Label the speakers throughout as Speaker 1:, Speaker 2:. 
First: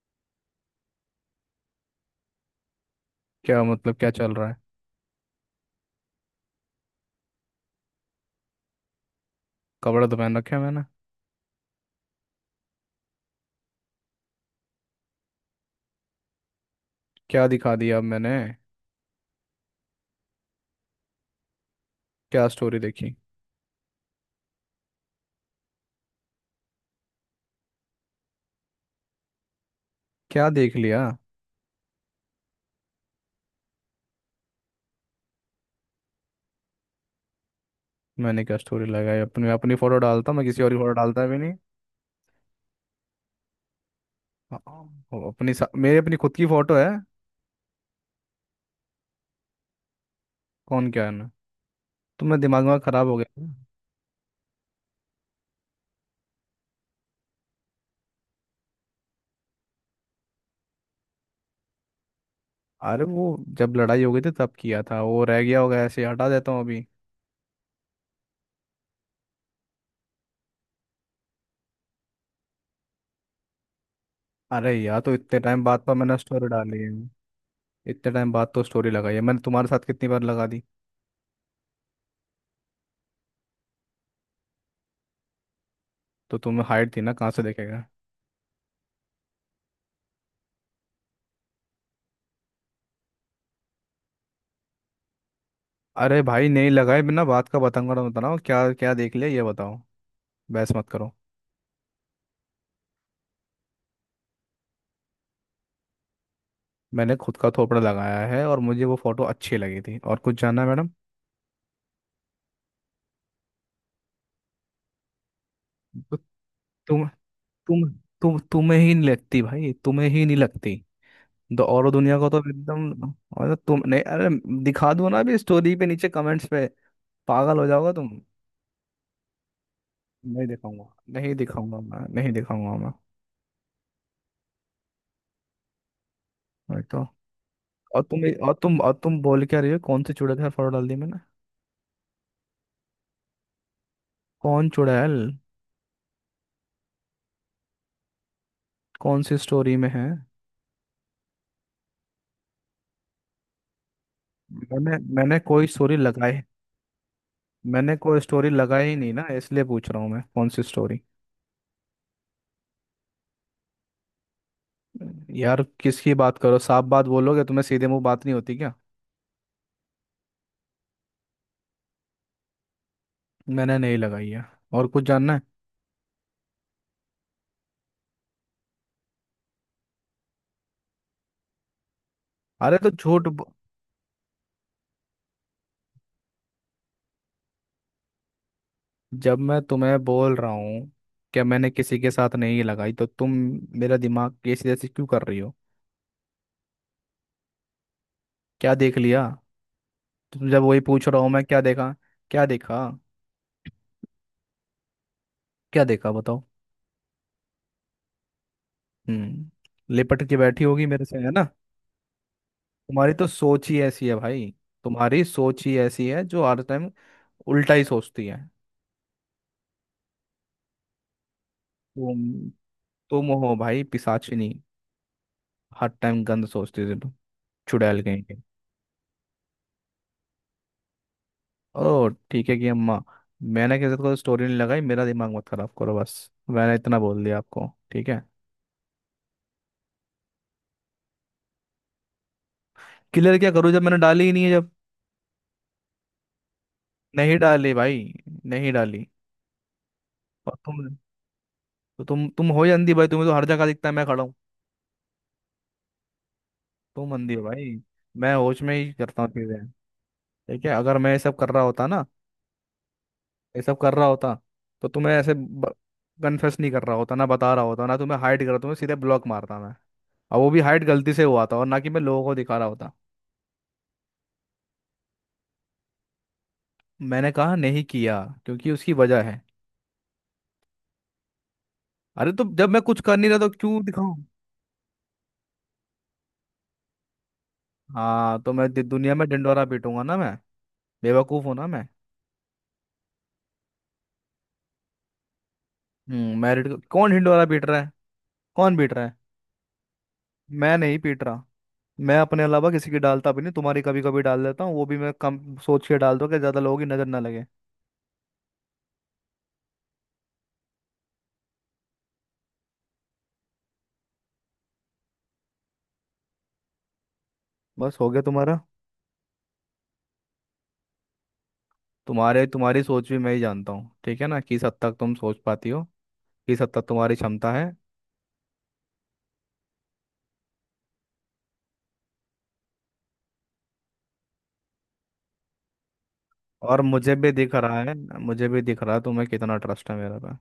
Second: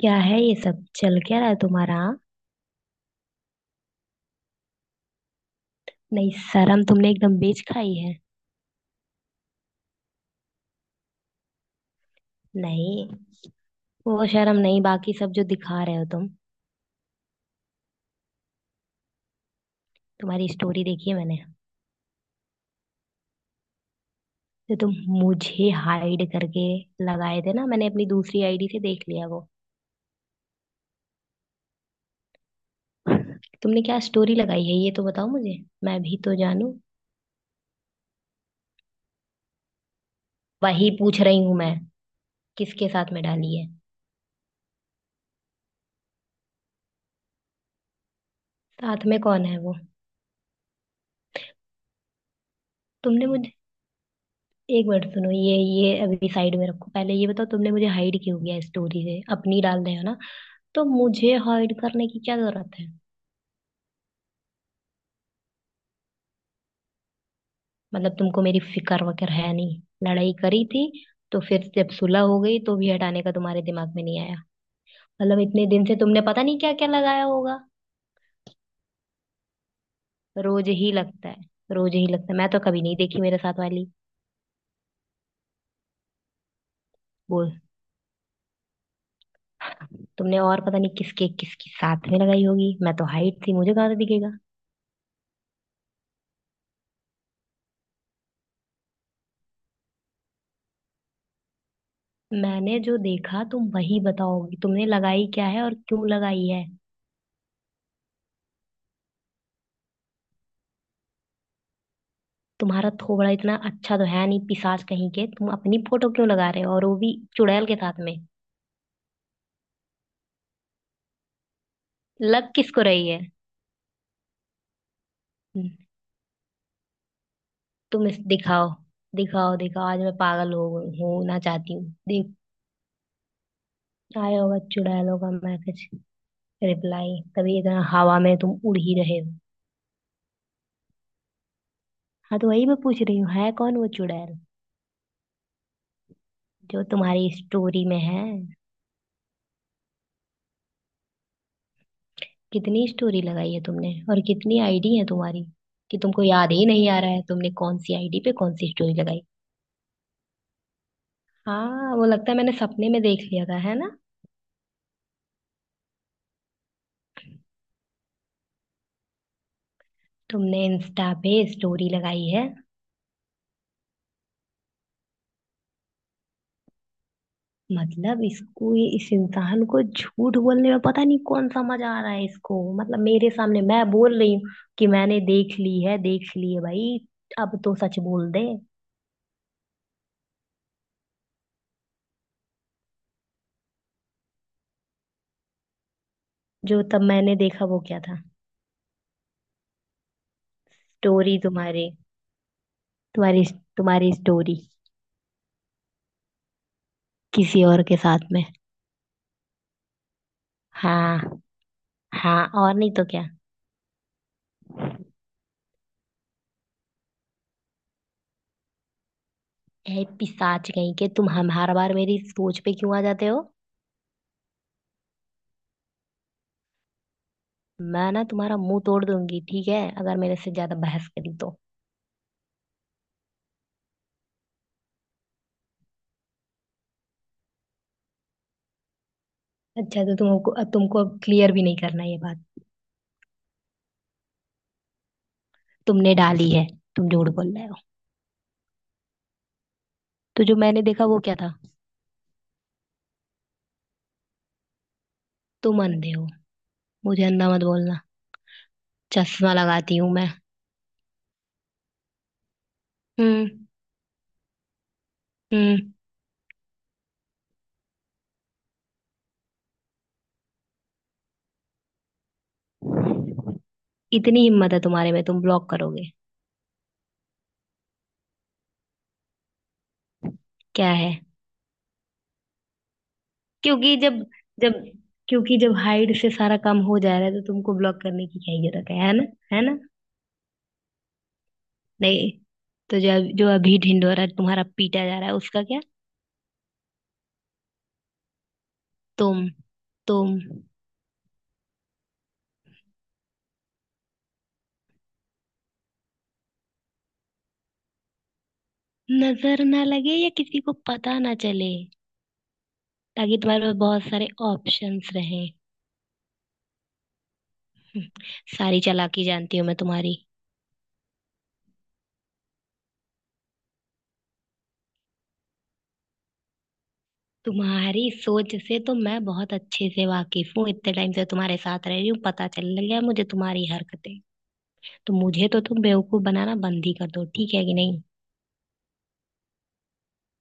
Speaker 1: क्या है ये सब चल क्या रहा है तुम्हारा हाँ?
Speaker 2: क्या मतलब क्या चल रहा है।
Speaker 1: नहीं। शर्म तुमने एकदम बेच खाई है।
Speaker 2: कपड़ा तो पहन रखे हैं मैंने।
Speaker 1: नहीं, वो शर्म नहीं, बाकी सब जो दिखा रहे हो तुम।
Speaker 2: क्या दिखा दिया अब मैंने।
Speaker 1: तुम्हारी स्टोरी देखी है मैंने।
Speaker 2: क्या स्टोरी देखी।
Speaker 1: तो तुम मुझे हाइड करके लगाए थे ना, मैंने अपनी दूसरी आईडी से देख लिया वो।
Speaker 2: क्या देख लिया।
Speaker 1: तुमने क्या स्टोरी लगाई है ये तो बताओ मुझे, मैं भी तो जानूं।
Speaker 2: मैंने क्या स्टोरी लगाई अपनी, मैं अपनी फोटो डालता, मैं किसी और की
Speaker 1: वही
Speaker 2: फोटो
Speaker 1: पूछ
Speaker 2: डालता भी
Speaker 1: रही
Speaker 2: नहीं।
Speaker 1: हूं मैं, किसके साथ में डाली है।
Speaker 2: हाँ, मेरी अपनी खुद की फोटो है।
Speaker 1: साथ में कौन है वो?
Speaker 2: कौन क्या है ना। तो मैं दिमाग में खराब हो
Speaker 1: तुमने
Speaker 2: गया
Speaker 1: मुझे
Speaker 2: था।
Speaker 1: एक मिनट सुनो, ये अभी साइड में रखो। पहले ये बताओ, तुमने मुझे हाइड क्यों किया? स्टोरी से अपनी डाल रहे हो ना, तो मुझे हाइड करने की क्या जरूरत है?
Speaker 2: अरे वो जब लड़ाई हो गई थी तब किया था, वो रह गया होगा ऐसे ही, हटा देता हूँ अभी।
Speaker 1: मतलब तुमको मेरी फिक्र वगैरह है नहीं, लड़ाई करी थी तो फिर जब सुलह हो गई तो भी हटाने का तुम्हारे दिमाग में नहीं आया।
Speaker 2: अरे यार, तो इतने
Speaker 1: मतलब
Speaker 2: टाइम
Speaker 1: इतने
Speaker 2: बाद
Speaker 1: दिन
Speaker 2: पर
Speaker 1: से
Speaker 2: मैंने
Speaker 1: तुमने पता
Speaker 2: स्टोरी
Speaker 1: नहीं क्या
Speaker 2: डाली
Speaker 1: क्या
Speaker 2: है।
Speaker 1: लगाया होगा।
Speaker 2: इतने टाइम बाद तो स्टोरी लगाई है मैंने, तुम्हारे साथ कितनी बार लगा दी।
Speaker 1: रोज ही लगता है। रोज ही लगता है। मैं तो कभी नहीं देखी मेरे साथ वाली।
Speaker 2: तो तुम्हें हाइट थी ना, कहाँ से
Speaker 1: बोल।
Speaker 2: देखेगा।
Speaker 1: तुमने और पता नहीं किसके किसकी साथ में लगाई होगी। मैं तो हाइट थी, मुझे कहाँ से दिखेगा।
Speaker 2: अरे भाई, नहीं लगाए, बिना बात का बतंगड़ मत बनाओ। क्या क्या देख लिया ये बताओ। बहस मत करो।
Speaker 1: मैंने जो देखा तुम वही बताओगी, तुमने लगाई क्या है और क्यों लगाई है?
Speaker 2: मैंने खुद का थोपड़ा लगाया है और मुझे वो फोटो अच्छी लगी थी। और कुछ जानना है मैडम।
Speaker 1: तुम्हारा थोबड़ा इतना अच्छा तो है नहीं, पिशाच कहीं के। तुम अपनी फोटो
Speaker 2: तो
Speaker 1: क्यों लगा रहे हो, और वो
Speaker 2: तुम
Speaker 1: भी चुड़ैल के
Speaker 2: तुम
Speaker 1: साथ में?
Speaker 2: तुम तुम्हें ही नहीं लगती भाई, तुम्हें ही नहीं लगती। तो और दुनिया को तो
Speaker 1: लग किसको रही
Speaker 2: एकदम।
Speaker 1: है?
Speaker 2: और तुम नहीं। अरे दिखा दो ना अभी
Speaker 1: हम्म।
Speaker 2: स्टोरी पे, नीचे कमेंट्स पे। पागल हो जाओगे
Speaker 1: तुम
Speaker 2: तुम।
Speaker 1: इस दिखाओ दिखाओ दिखाओ। आज मैं
Speaker 2: नहीं
Speaker 1: पागल हो
Speaker 2: दिखाऊंगा।
Speaker 1: गई हूँ
Speaker 2: नहीं
Speaker 1: ना, चाहती
Speaker 2: दिखाऊंगा
Speaker 1: हूँ
Speaker 2: मैं, नहीं
Speaker 1: देख।
Speaker 2: दिखाऊंगा मैं।
Speaker 1: आया होगा चुड़ैलों का मैसेज
Speaker 2: मैं तो।
Speaker 1: रिप्लाई, तभी इतना
Speaker 2: और
Speaker 1: हवा
Speaker 2: तुम
Speaker 1: में
Speaker 2: और
Speaker 1: तुम उड़
Speaker 2: तुम और
Speaker 1: ही रहे
Speaker 2: तुम
Speaker 1: हो।
Speaker 2: बोल क्या रही हो, कौन से चूड़े के साथ फोटो डाल दी मैंने।
Speaker 1: हाँ तो वही मैं पूछ रही हूँ, है कौन वो चुड़ैल
Speaker 2: कौन चूड़ैल।
Speaker 1: जो तुम्हारी स्टोरी में है?
Speaker 2: कौन सी स्टोरी में है।
Speaker 1: कितनी स्टोरी लगाई है तुमने, और कितनी आईडी
Speaker 2: मैंने
Speaker 1: है
Speaker 2: मैंने
Speaker 1: तुम्हारी?
Speaker 2: कोई स्टोरी
Speaker 1: कि तुमको
Speaker 2: लगाई।
Speaker 1: याद ही नहीं आ रहा है तुमने कौन सी
Speaker 2: मैंने कोई
Speaker 1: आईडी पे
Speaker 2: स्टोरी
Speaker 1: कौन सी
Speaker 2: लगाई
Speaker 1: स्टोरी
Speaker 2: ही नहीं
Speaker 1: लगाई।
Speaker 2: ना, इसलिए पूछ रहा हूँ मैं, कौन सी स्टोरी।
Speaker 1: हाँ, वो लगता है मैंने सपने में देख लिया था, है ना।
Speaker 2: यार किसकी बात करो, साफ बात बोलोगे, तुम्हें सीधे मुंह बात नहीं होती क्या।
Speaker 1: तुमने इंस्टा पे स्टोरी लगाई है।
Speaker 2: मैंने नहीं लगाई है। और कुछ जानना है।
Speaker 1: मतलब इसको इस इंसान को झूठ बोलने में पता नहीं कौन सा मजा आ रहा है इसको।
Speaker 2: अरे तो
Speaker 1: मतलब
Speaker 2: झूठ
Speaker 1: मेरे
Speaker 2: ब-
Speaker 1: सामने मैं बोल रही हूँ कि मैंने देख ली है, देख ली है भाई। अब तो सच बोल दे।
Speaker 2: जब मैं तुम्हें बोल रहा हूँ कि मैंने किसी के साथ नहीं लगाई, तो तुम मेरा दिमाग कैसी जैसी क्यों कर रही हो।
Speaker 1: जो तब मैंने देखा वो क्या था?
Speaker 2: क्या देख लिया। तुम, जब वही पूछ रहा हूँ
Speaker 1: स्टोरी
Speaker 2: मैं, क्या
Speaker 1: तुम्हारी।
Speaker 2: देखा। क्या देखा।
Speaker 1: तुम्हारी तुम्हारी स्टोरी,
Speaker 2: क्या देखा बताओ।
Speaker 1: किसी और के साथ में।
Speaker 2: हम्म, लिपट के बैठी होगी मेरे से है
Speaker 1: हाँ
Speaker 2: ना।
Speaker 1: हाँ। और नहीं तो
Speaker 2: तुम्हारी
Speaker 1: क्या।
Speaker 2: तो सोच ही ऐसी है भाई। तुम्हारी सोच ही ऐसी है जो हर टाइम उल्टा ही सोचती है।
Speaker 1: ए पिशाच कहीं के, तुम हम हर बार मेरी
Speaker 2: तुम
Speaker 1: सोच पे क्यों आ जाते
Speaker 2: तुम
Speaker 1: हो?
Speaker 2: हो भाई पिशाचिनी। हर टाइम गंद सोचती थी तुम, चुड़ैल
Speaker 1: मैं
Speaker 2: कहीं
Speaker 1: ना
Speaker 2: के।
Speaker 1: तुम्हारा मुंह तोड़ दूंगी, ठीक है, अगर मेरे से ज्यादा बहस करी तो।
Speaker 2: ओ ठीक है कि अम्मा, मैंने किसी को स्टोरी नहीं लगाई, मेरा दिमाग मत खराब करो बस। मैंने इतना बोल दिया आपको, ठीक है।
Speaker 1: अच्छा, तो तुमको अब क्लियर भी नहीं करना ये बात?
Speaker 2: क्लियर क्या करूँ जब मैंने डाली ही नहीं है जब।
Speaker 1: तुमने डाली है, तुम झूठ
Speaker 2: नहीं
Speaker 1: बोल रहे
Speaker 2: डाली
Speaker 1: हो।
Speaker 2: भाई, नहीं डाली।
Speaker 1: तो
Speaker 2: और
Speaker 1: जो
Speaker 2: तुम।
Speaker 1: मैंने देखा वो क्या था?
Speaker 2: तो तुम हो ही अंधी भाई, तुम्हें तो हर जगह दिखता है मैं खड़ा हूँ।
Speaker 1: तुम अंधे हो।
Speaker 2: तुम
Speaker 1: मुझे
Speaker 2: अंधी हो
Speaker 1: अंधा मत
Speaker 2: भाई।
Speaker 1: बोलना।
Speaker 2: मैं होश में ही करता हूँ
Speaker 1: चश्मा
Speaker 2: चीजें।
Speaker 1: लगाती हूँ मैं।
Speaker 2: ठीक है, अगर मैं ये सब कर रहा होता ना,
Speaker 1: हम्म।
Speaker 2: ये सब कर रहा होता, तो तुम्हें ऐसे
Speaker 1: हम्म।
Speaker 2: कन्फेस नहीं कर रहा होता ना, बता रहा होता ना, तुम्हें हाइड कर रहा, तुम्हें सीधे ब्लॉक मारता मैं। और वो भी हाइड गलती से हुआ था, और ना कि मैं लोगों को दिखा रहा होता।
Speaker 1: इतनी हिम्मत है तुम्हारे में, तुम ब्लॉक करोगे?
Speaker 2: मैंने कहा नहीं किया, क्योंकि उसकी वजह है।
Speaker 1: क्या है?
Speaker 2: अरे तो जब मैं कुछ कर नहीं रहा, तो क्यों
Speaker 1: क्योंकि
Speaker 2: दिखाऊं।
Speaker 1: जब जब क्योंकि जब हाइट से सारा काम हो जा रहा है तो तुमको ब्लॉक करने की
Speaker 2: हाँ
Speaker 1: क्या ही जरूरत है
Speaker 2: दुनिया
Speaker 1: ना,
Speaker 2: में ढिंढोरा
Speaker 1: है ना।
Speaker 2: पीटूंगा ना मैं, बेवकूफ हूं ना मैं।
Speaker 1: नहीं, तो जो जो अभी ढिंढोरा तुम्हारा पीटा जा रहा है उसका क्या?
Speaker 2: हम्म, मैरिड कौन ढिंढोरा पीट रहा है। कौन पीट रहा है।
Speaker 1: तुम तुम
Speaker 2: मैं नहीं पीट रहा। मैं अपने अलावा किसी की डालता भी नहीं, तुम्हारी कभी कभी डाल देता हूँ, वो भी मैं कम सोच के डाल दो कि ज्यादा लोगों की नजर ना लगे।
Speaker 1: नजर ना लगे या किसी को पता ना चले, ताकि तुम्हारे पास बहुत सारे ऑप्शंस रहे।
Speaker 2: बस हो गया तुम्हारा।
Speaker 1: सारी चालाकी जानती हूँ मैं तुम्हारी।
Speaker 2: तुम्हारे तुम्हारी सोच भी मैं ही जानता हूँ ठीक है ना, किस हद तक तुम सोच पाती हो, किस हद तक तुम्हारी क्षमता है।
Speaker 1: तुम्हारी सोच से तो मैं बहुत अच्छे से वाकिफ हूँ, इतने टाइम से तुम्हारे साथ रह रही हूँ, पता चलने लगा है मुझे तुम्हारी हरकतें। तो मुझे तो तुम बेवकूफ बनाना
Speaker 2: और
Speaker 1: बंद ही कर
Speaker 2: मुझे
Speaker 1: दो,
Speaker 2: भी
Speaker 1: ठीक
Speaker 2: दिख
Speaker 1: है कि
Speaker 2: रहा है।
Speaker 1: नहीं?
Speaker 2: मुझे भी दिख रहा है तुम्हें कितना ट्रस्ट है मेरे पे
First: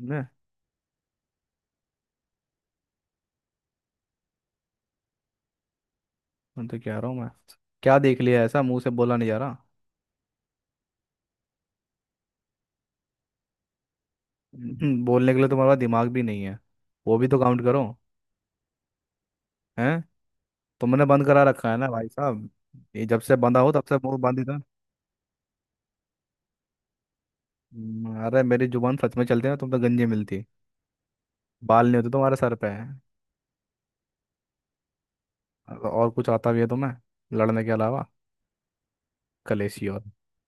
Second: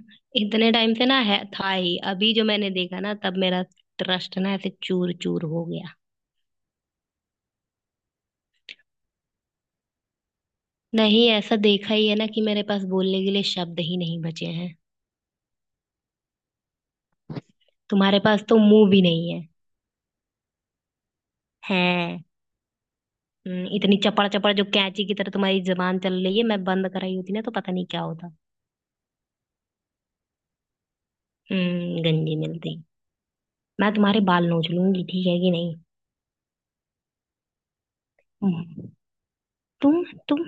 Speaker 2: ने।
Speaker 1: इतने टाइम से ना, है था ही, अभी जो मैंने देखा ना तब मेरा ट्रस्ट ना ऐसे चूर चूर हो गया।
Speaker 2: मैं तो कह रहा हूँ मैं, क्या देख लिया ऐसा, मुंह से बोला नहीं जा रहा।
Speaker 1: नहीं, ऐसा देखा ही है ना कि मेरे पास बोलने के लिए शब्द ही नहीं बचे हैं।
Speaker 2: बोलने के लिए तुम्हारे पास दिमाग भी नहीं है, वो भी तो काउंट करो।
Speaker 1: तुम्हारे पास तो मुंह भी नहीं है।
Speaker 2: हैं, तुमने बंद करा रखा है ना भाई
Speaker 1: हैं?
Speaker 2: साहब। ये जब से बंदा हो तब से
Speaker 1: इतनी
Speaker 2: मुंह
Speaker 1: चपड़
Speaker 2: बंद ही
Speaker 1: चपड़
Speaker 2: था।
Speaker 1: जो कैंची की तरह तुम्हारी जबान चल रही है, मैं बंद कराई होती ना तो पता नहीं क्या होता।
Speaker 2: अरे मेरी जुबान सच में चलती है ना, तुम तो गंजी मिलती, बाल नहीं होते तुम्हारे
Speaker 1: गंजी
Speaker 2: सर पे।
Speaker 1: मिलती। मैं तुम्हारे बाल नोच लूंगी, ठीक है कि नहीं?
Speaker 2: और कुछ आता भी है तुम्हें लड़ने के अलावा,
Speaker 1: हम्म,
Speaker 2: कलेशियो।
Speaker 1: तुम तुम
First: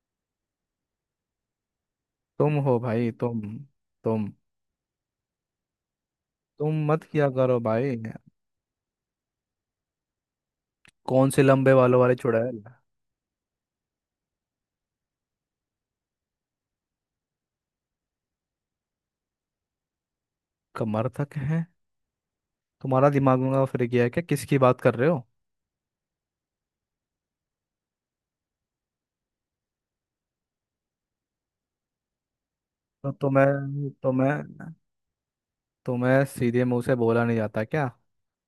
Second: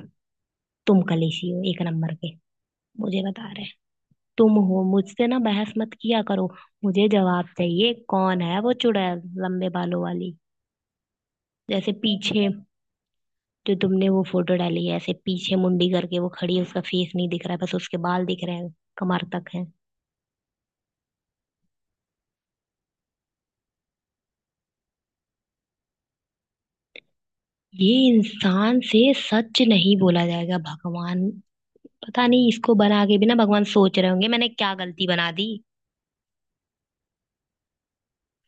Speaker 1: तुम कलेशी हो एक नंबर के।
Speaker 2: तुम हो भाई।
Speaker 1: मुझे
Speaker 2: तुम
Speaker 1: बता रहे हैं।
Speaker 2: तुम
Speaker 1: तुम हो। मुझसे ना बहस मत किया करो।
Speaker 2: तुम मत
Speaker 1: मुझे
Speaker 2: किया
Speaker 1: जवाब
Speaker 2: करो
Speaker 1: चाहिए,
Speaker 2: भाई।
Speaker 1: कौन है वो चुड़ैल लंबे बालों वाली?
Speaker 2: कौन से लंबे
Speaker 1: जैसे
Speaker 2: बालों वाले
Speaker 1: पीछे,
Speaker 2: चुड़ैल।
Speaker 1: जो तुमने वो फोटो डाली है ऐसे पीछे मुंडी करके वो खड़ी है, उसका फेस नहीं दिख रहा है, बस उसके बाल दिख रहे हैं, कमर तक है।
Speaker 2: कमर तक है। तुम्हारा दिमाग में फिर गया है क्या, किसकी बात कर रहे हो।
Speaker 1: ये इंसान से सच नहीं बोला जाएगा, भगवान। पता नहीं, इसको बना
Speaker 2: तो
Speaker 1: के भी ना भगवान
Speaker 2: तुम्हें
Speaker 1: सोच रहे होंगे मैंने
Speaker 2: तुम्हें
Speaker 1: क्या गलती बना दी।
Speaker 2: तुम्हें सीधे मुंह से बोला नहीं जाता क्या,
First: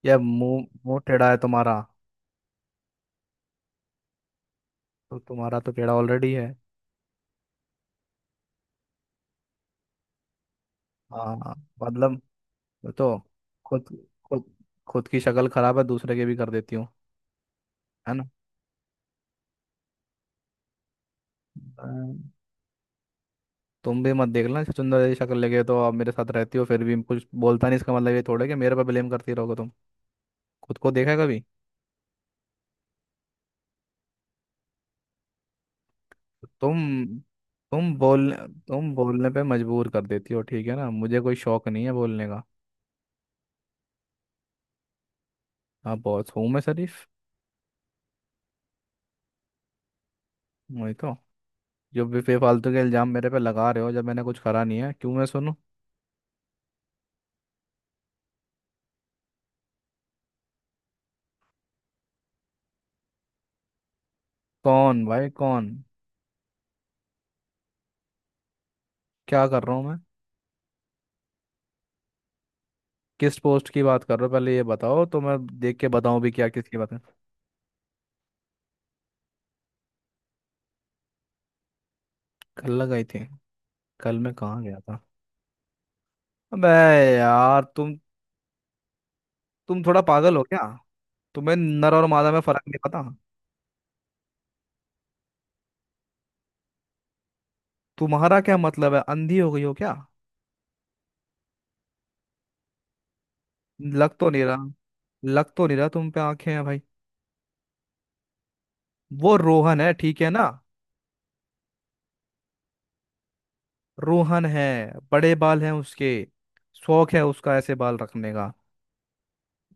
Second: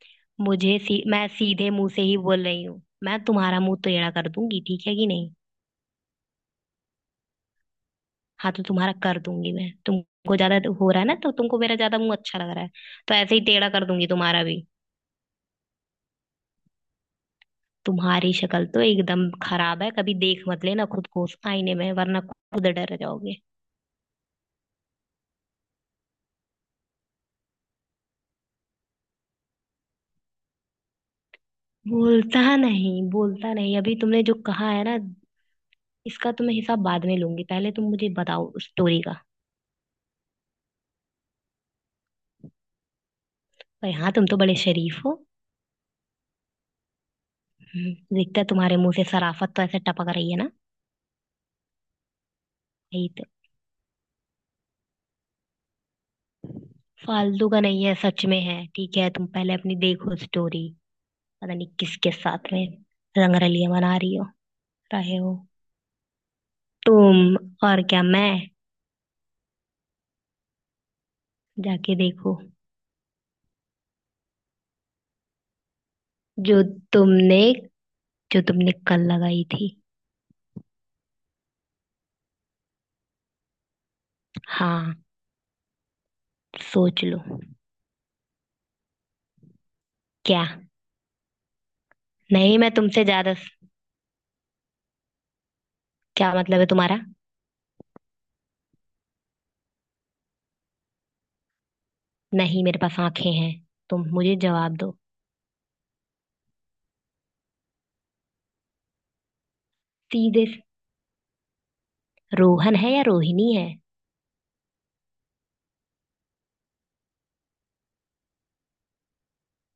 Speaker 2: या मुंह मुंह
Speaker 1: मैं
Speaker 2: टेढ़ा है
Speaker 1: सीधे
Speaker 2: तुम्हारा।
Speaker 1: मुंह से ही बोल रही हूँ। मैं तुम्हारा मुंह टेढ़ा कर दूंगी, ठीक है कि
Speaker 2: तो
Speaker 1: नहीं?
Speaker 2: तुम्हारा तो टेढ़ा ऑलरेडी है।
Speaker 1: हाँ तो तुम्हारा कर दूंगी मैं, तुमको ज्यादा हो रहा है ना, तो
Speaker 2: हाँ,
Speaker 1: तुमको मेरा ज्यादा
Speaker 2: मतलब।
Speaker 1: मुंह अच्छा लग रहा है।
Speaker 2: मैं
Speaker 1: तो
Speaker 2: तो।
Speaker 1: ऐसे ही टेढ़ा कर
Speaker 2: खुद
Speaker 1: दूंगी तुम्हारा
Speaker 2: खुद
Speaker 1: भी।
Speaker 2: खुद की शक्ल खराब है, दूसरे के भी कर देती हूँ। है
Speaker 1: तुम्हारी शक्ल तो एकदम खराब है, कभी देख मत लेना खुद को उस आईने
Speaker 2: ना,
Speaker 1: में वरना खुद डर जाओगे।
Speaker 2: तुम भी मत देखना, चुंदर जैसी शक्ल लेके तो आप मेरे साथ रहती हो, फिर भी कुछ बोलता नहीं, इसका मतलब ये थोड़ा है कि मेरे पर ब्लेम करती रहोगे तुम। खुद को देखा है कभी।
Speaker 1: बोलता नहीं, बोलता नहीं, अभी तुमने जो कहा है ना इसका तो मैं हिसाब बाद
Speaker 2: तुम
Speaker 1: में लूंगी, पहले तुम
Speaker 2: तुम
Speaker 1: मुझे
Speaker 2: बोल
Speaker 1: बताओ उस
Speaker 2: तुम
Speaker 1: स्टोरी का।
Speaker 2: बोलने पे मजबूर कर देती हो ठीक है ना, मुझे कोई शौक नहीं है बोलने का।
Speaker 1: पर हाँ, तुम तो बड़े शरीफ हो।
Speaker 2: आप बहुत हूँ मैं शरीफ।
Speaker 1: दिखता है, तुम्हारे मुंह से शराफत तो ऐसे टपक रही है ना।
Speaker 2: वही तो, जो भी बेफालतू के
Speaker 1: यही
Speaker 2: इल्जाम
Speaker 1: तो,
Speaker 2: मेरे पे लगा रहे हो, जब मैंने कुछ करा नहीं है, क्यों मैं सुनूं।
Speaker 1: फालतू का नहीं है, सच में है। ठीक है, तुम पहले अपनी देखो स्टोरी। पता नहीं किसके साथ में रंगरलियां मना रही हो
Speaker 2: कौन
Speaker 1: रहे
Speaker 2: भाई
Speaker 1: हो
Speaker 2: कौन।
Speaker 1: तुम। और क्या, मैं?
Speaker 2: क्या कर रहा हूँ मैं।
Speaker 1: जाके देखो।
Speaker 2: किस पोस्ट की बात कर रहे हो, पहले ये बताओ, तो मैं देख के बताऊं भी, क्या
Speaker 1: जो
Speaker 2: किसकी बात है।
Speaker 1: तुमने जो तुमने कल लगाई थी।
Speaker 2: कल लगाई थी। कल मैं कहाँ गया
Speaker 1: हाँ,
Speaker 2: था। अबे
Speaker 1: सोच लो।
Speaker 2: यार, तुम थोड़ा पागल हो
Speaker 1: क्या?
Speaker 2: क्या। तुम्हें नर और मादा में
Speaker 1: नहीं,
Speaker 2: फर्क
Speaker 1: मैं
Speaker 2: नहीं पता।
Speaker 1: तुमसे ज्यादा, क्या मतलब है तुम्हारा?
Speaker 2: तुम्हारा क्या मतलब है, अंधी हो गई हो क्या।
Speaker 1: नहीं, मेरे पास आंखें हैं। तुम
Speaker 2: लग तो
Speaker 1: मुझे
Speaker 2: नहीं रहा।
Speaker 1: जवाब दो।
Speaker 2: लग तो नहीं रहा तुम पे आंखें हैं भाई। वो रोहन है ठीक है
Speaker 1: सीधे
Speaker 2: ना।
Speaker 1: से- रोहन है या रोहिणी है?
Speaker 2: रोहन है, बड़े बाल हैं उसके, शौक है उसका ऐसे बाल रखने का।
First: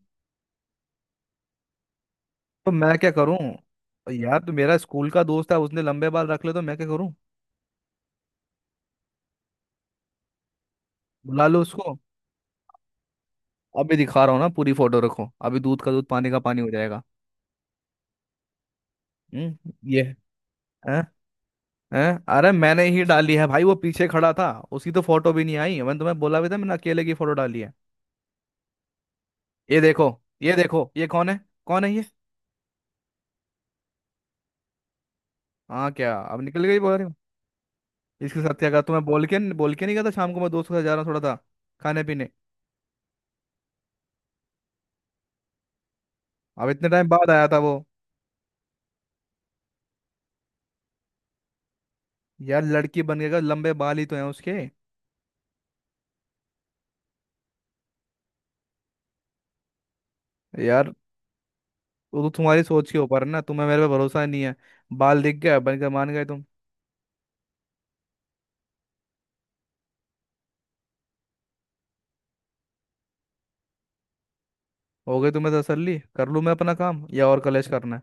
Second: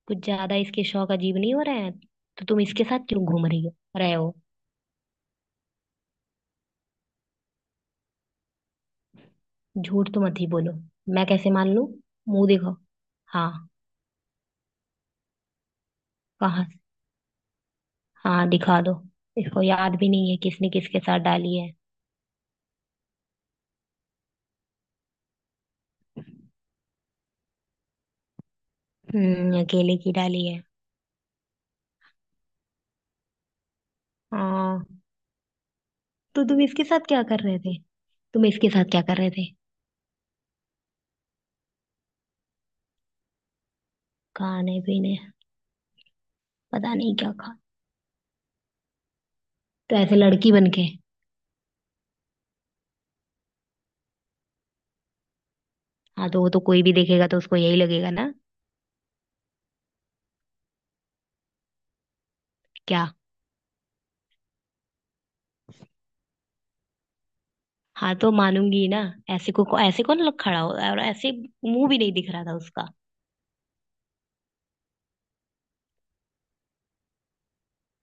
Speaker 1: कुछ ज्यादा इसके शौक अजीब नहीं हो रहे हैं? तो तुम
Speaker 2: तो
Speaker 1: इसके
Speaker 2: मैं
Speaker 1: साथ
Speaker 2: क्या
Speaker 1: क्यों
Speaker 2: करूं
Speaker 1: घूम रही हो रहे हो?
Speaker 2: यार, तो मेरा स्कूल का दोस्त है, उसने लंबे बाल रख ले तो मैं क्या करूं।
Speaker 1: झूठ तो मत ही बोलो। मैं
Speaker 2: बुला
Speaker 1: कैसे
Speaker 2: लो
Speaker 1: मान लूं?
Speaker 2: उसको।
Speaker 1: मुंह दिखाओ। हाँ।
Speaker 2: अभी दिखा रहा हूँ ना, पूरी फोटो रखो अभी, दूध का दूध पानी का पानी
Speaker 1: कहाँ
Speaker 2: हो
Speaker 1: से-
Speaker 2: जाएगा।
Speaker 1: हाँ, दिखा दो। इसको याद
Speaker 2: ये
Speaker 1: भी नहीं है किसने
Speaker 2: है।
Speaker 1: किसके साथ डाली है।
Speaker 2: हैं, अरे मैंने ही डाली है भाई, वो पीछे खड़ा था, उसकी तो फोटो भी नहीं आई। मैंने तुम्हें बोला भी था मैंने अकेले की फोटो डाली है। ये
Speaker 1: अकेले
Speaker 2: देखो,
Speaker 1: की डाली
Speaker 2: ये
Speaker 1: है।
Speaker 2: देखो ये कौन है। कौन है ये।
Speaker 1: हाँ।
Speaker 2: हाँ क्या, अब
Speaker 1: तो तुम
Speaker 2: निकल गई
Speaker 1: इसके
Speaker 2: बोल रही
Speaker 1: साथ
Speaker 2: हूँ।
Speaker 1: क्या कर रहे थे?
Speaker 2: इसके
Speaker 1: तुम
Speaker 2: साथ
Speaker 1: इसके
Speaker 2: क्या, कहा
Speaker 1: साथ क्या
Speaker 2: तुम्हें,
Speaker 1: कर रहे थे,
Speaker 2: बोल के नहीं गया था शाम को, मैं दोस्तों के साथ जा रहा हूँ थोड़ा सा। खाने पीने,
Speaker 1: खाने पीने?
Speaker 2: अब इतने
Speaker 1: पता
Speaker 2: टाइम
Speaker 1: नहीं
Speaker 2: बाद
Speaker 1: क्या
Speaker 2: आया
Speaker 1: खा,
Speaker 2: था वो।
Speaker 1: तो ऐसे लड़की बन के।
Speaker 2: यार लड़की बन गया, लंबे बाल ही तो हैं उसके।
Speaker 1: हाँ तो वो तो कोई भी देखेगा तो उसको यही लगेगा ना।
Speaker 2: यार वो तो तुम्हारी सोच के
Speaker 1: क्या?
Speaker 2: ऊपर है ना, तुम्हें मेरे पे भरोसा नहीं है। बाल दिख गया बन के मान गए तुम।
Speaker 1: हाँ तो मानूंगी ना। ऐसे कौन लोग खड़ा हो, और ऐसे मुंह भी नहीं दिख रहा था उसका।
Speaker 2: हो गई तुम्हें तसल्ली, कर लूँ मैं अपना काम, या और कलेश करना है।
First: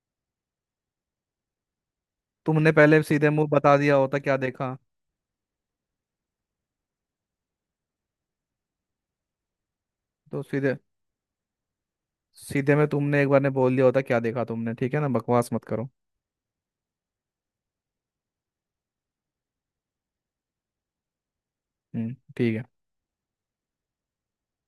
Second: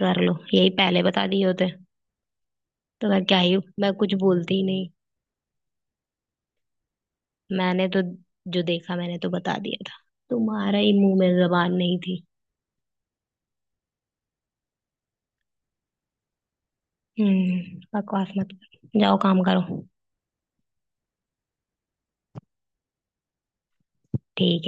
Speaker 1: कर लो। यही पहले बता दिए होते।
Speaker 2: तुमने पहले
Speaker 1: तो मैं
Speaker 2: सीधे
Speaker 1: क्या
Speaker 2: मुंह
Speaker 1: ही,
Speaker 2: बता
Speaker 1: मैं
Speaker 2: दिया
Speaker 1: कुछ
Speaker 2: होता क्या
Speaker 1: बोलती ही
Speaker 2: देखा।
Speaker 1: नहीं। मैंने तो, जो देखा मैंने तो बता दिया था।
Speaker 2: तो सीधे
Speaker 1: तुम्हारा ही मुंह में जबान नहीं थी।
Speaker 2: सीधे में तुमने एक बार ने बोल दिया होता क्या देखा तुमने, ठीक है ना, बकवास मत करो।
Speaker 1: बकवास मत करो। जाओ, काम करो।
Speaker 2: ठीक है।
Speaker 1: ठीक है।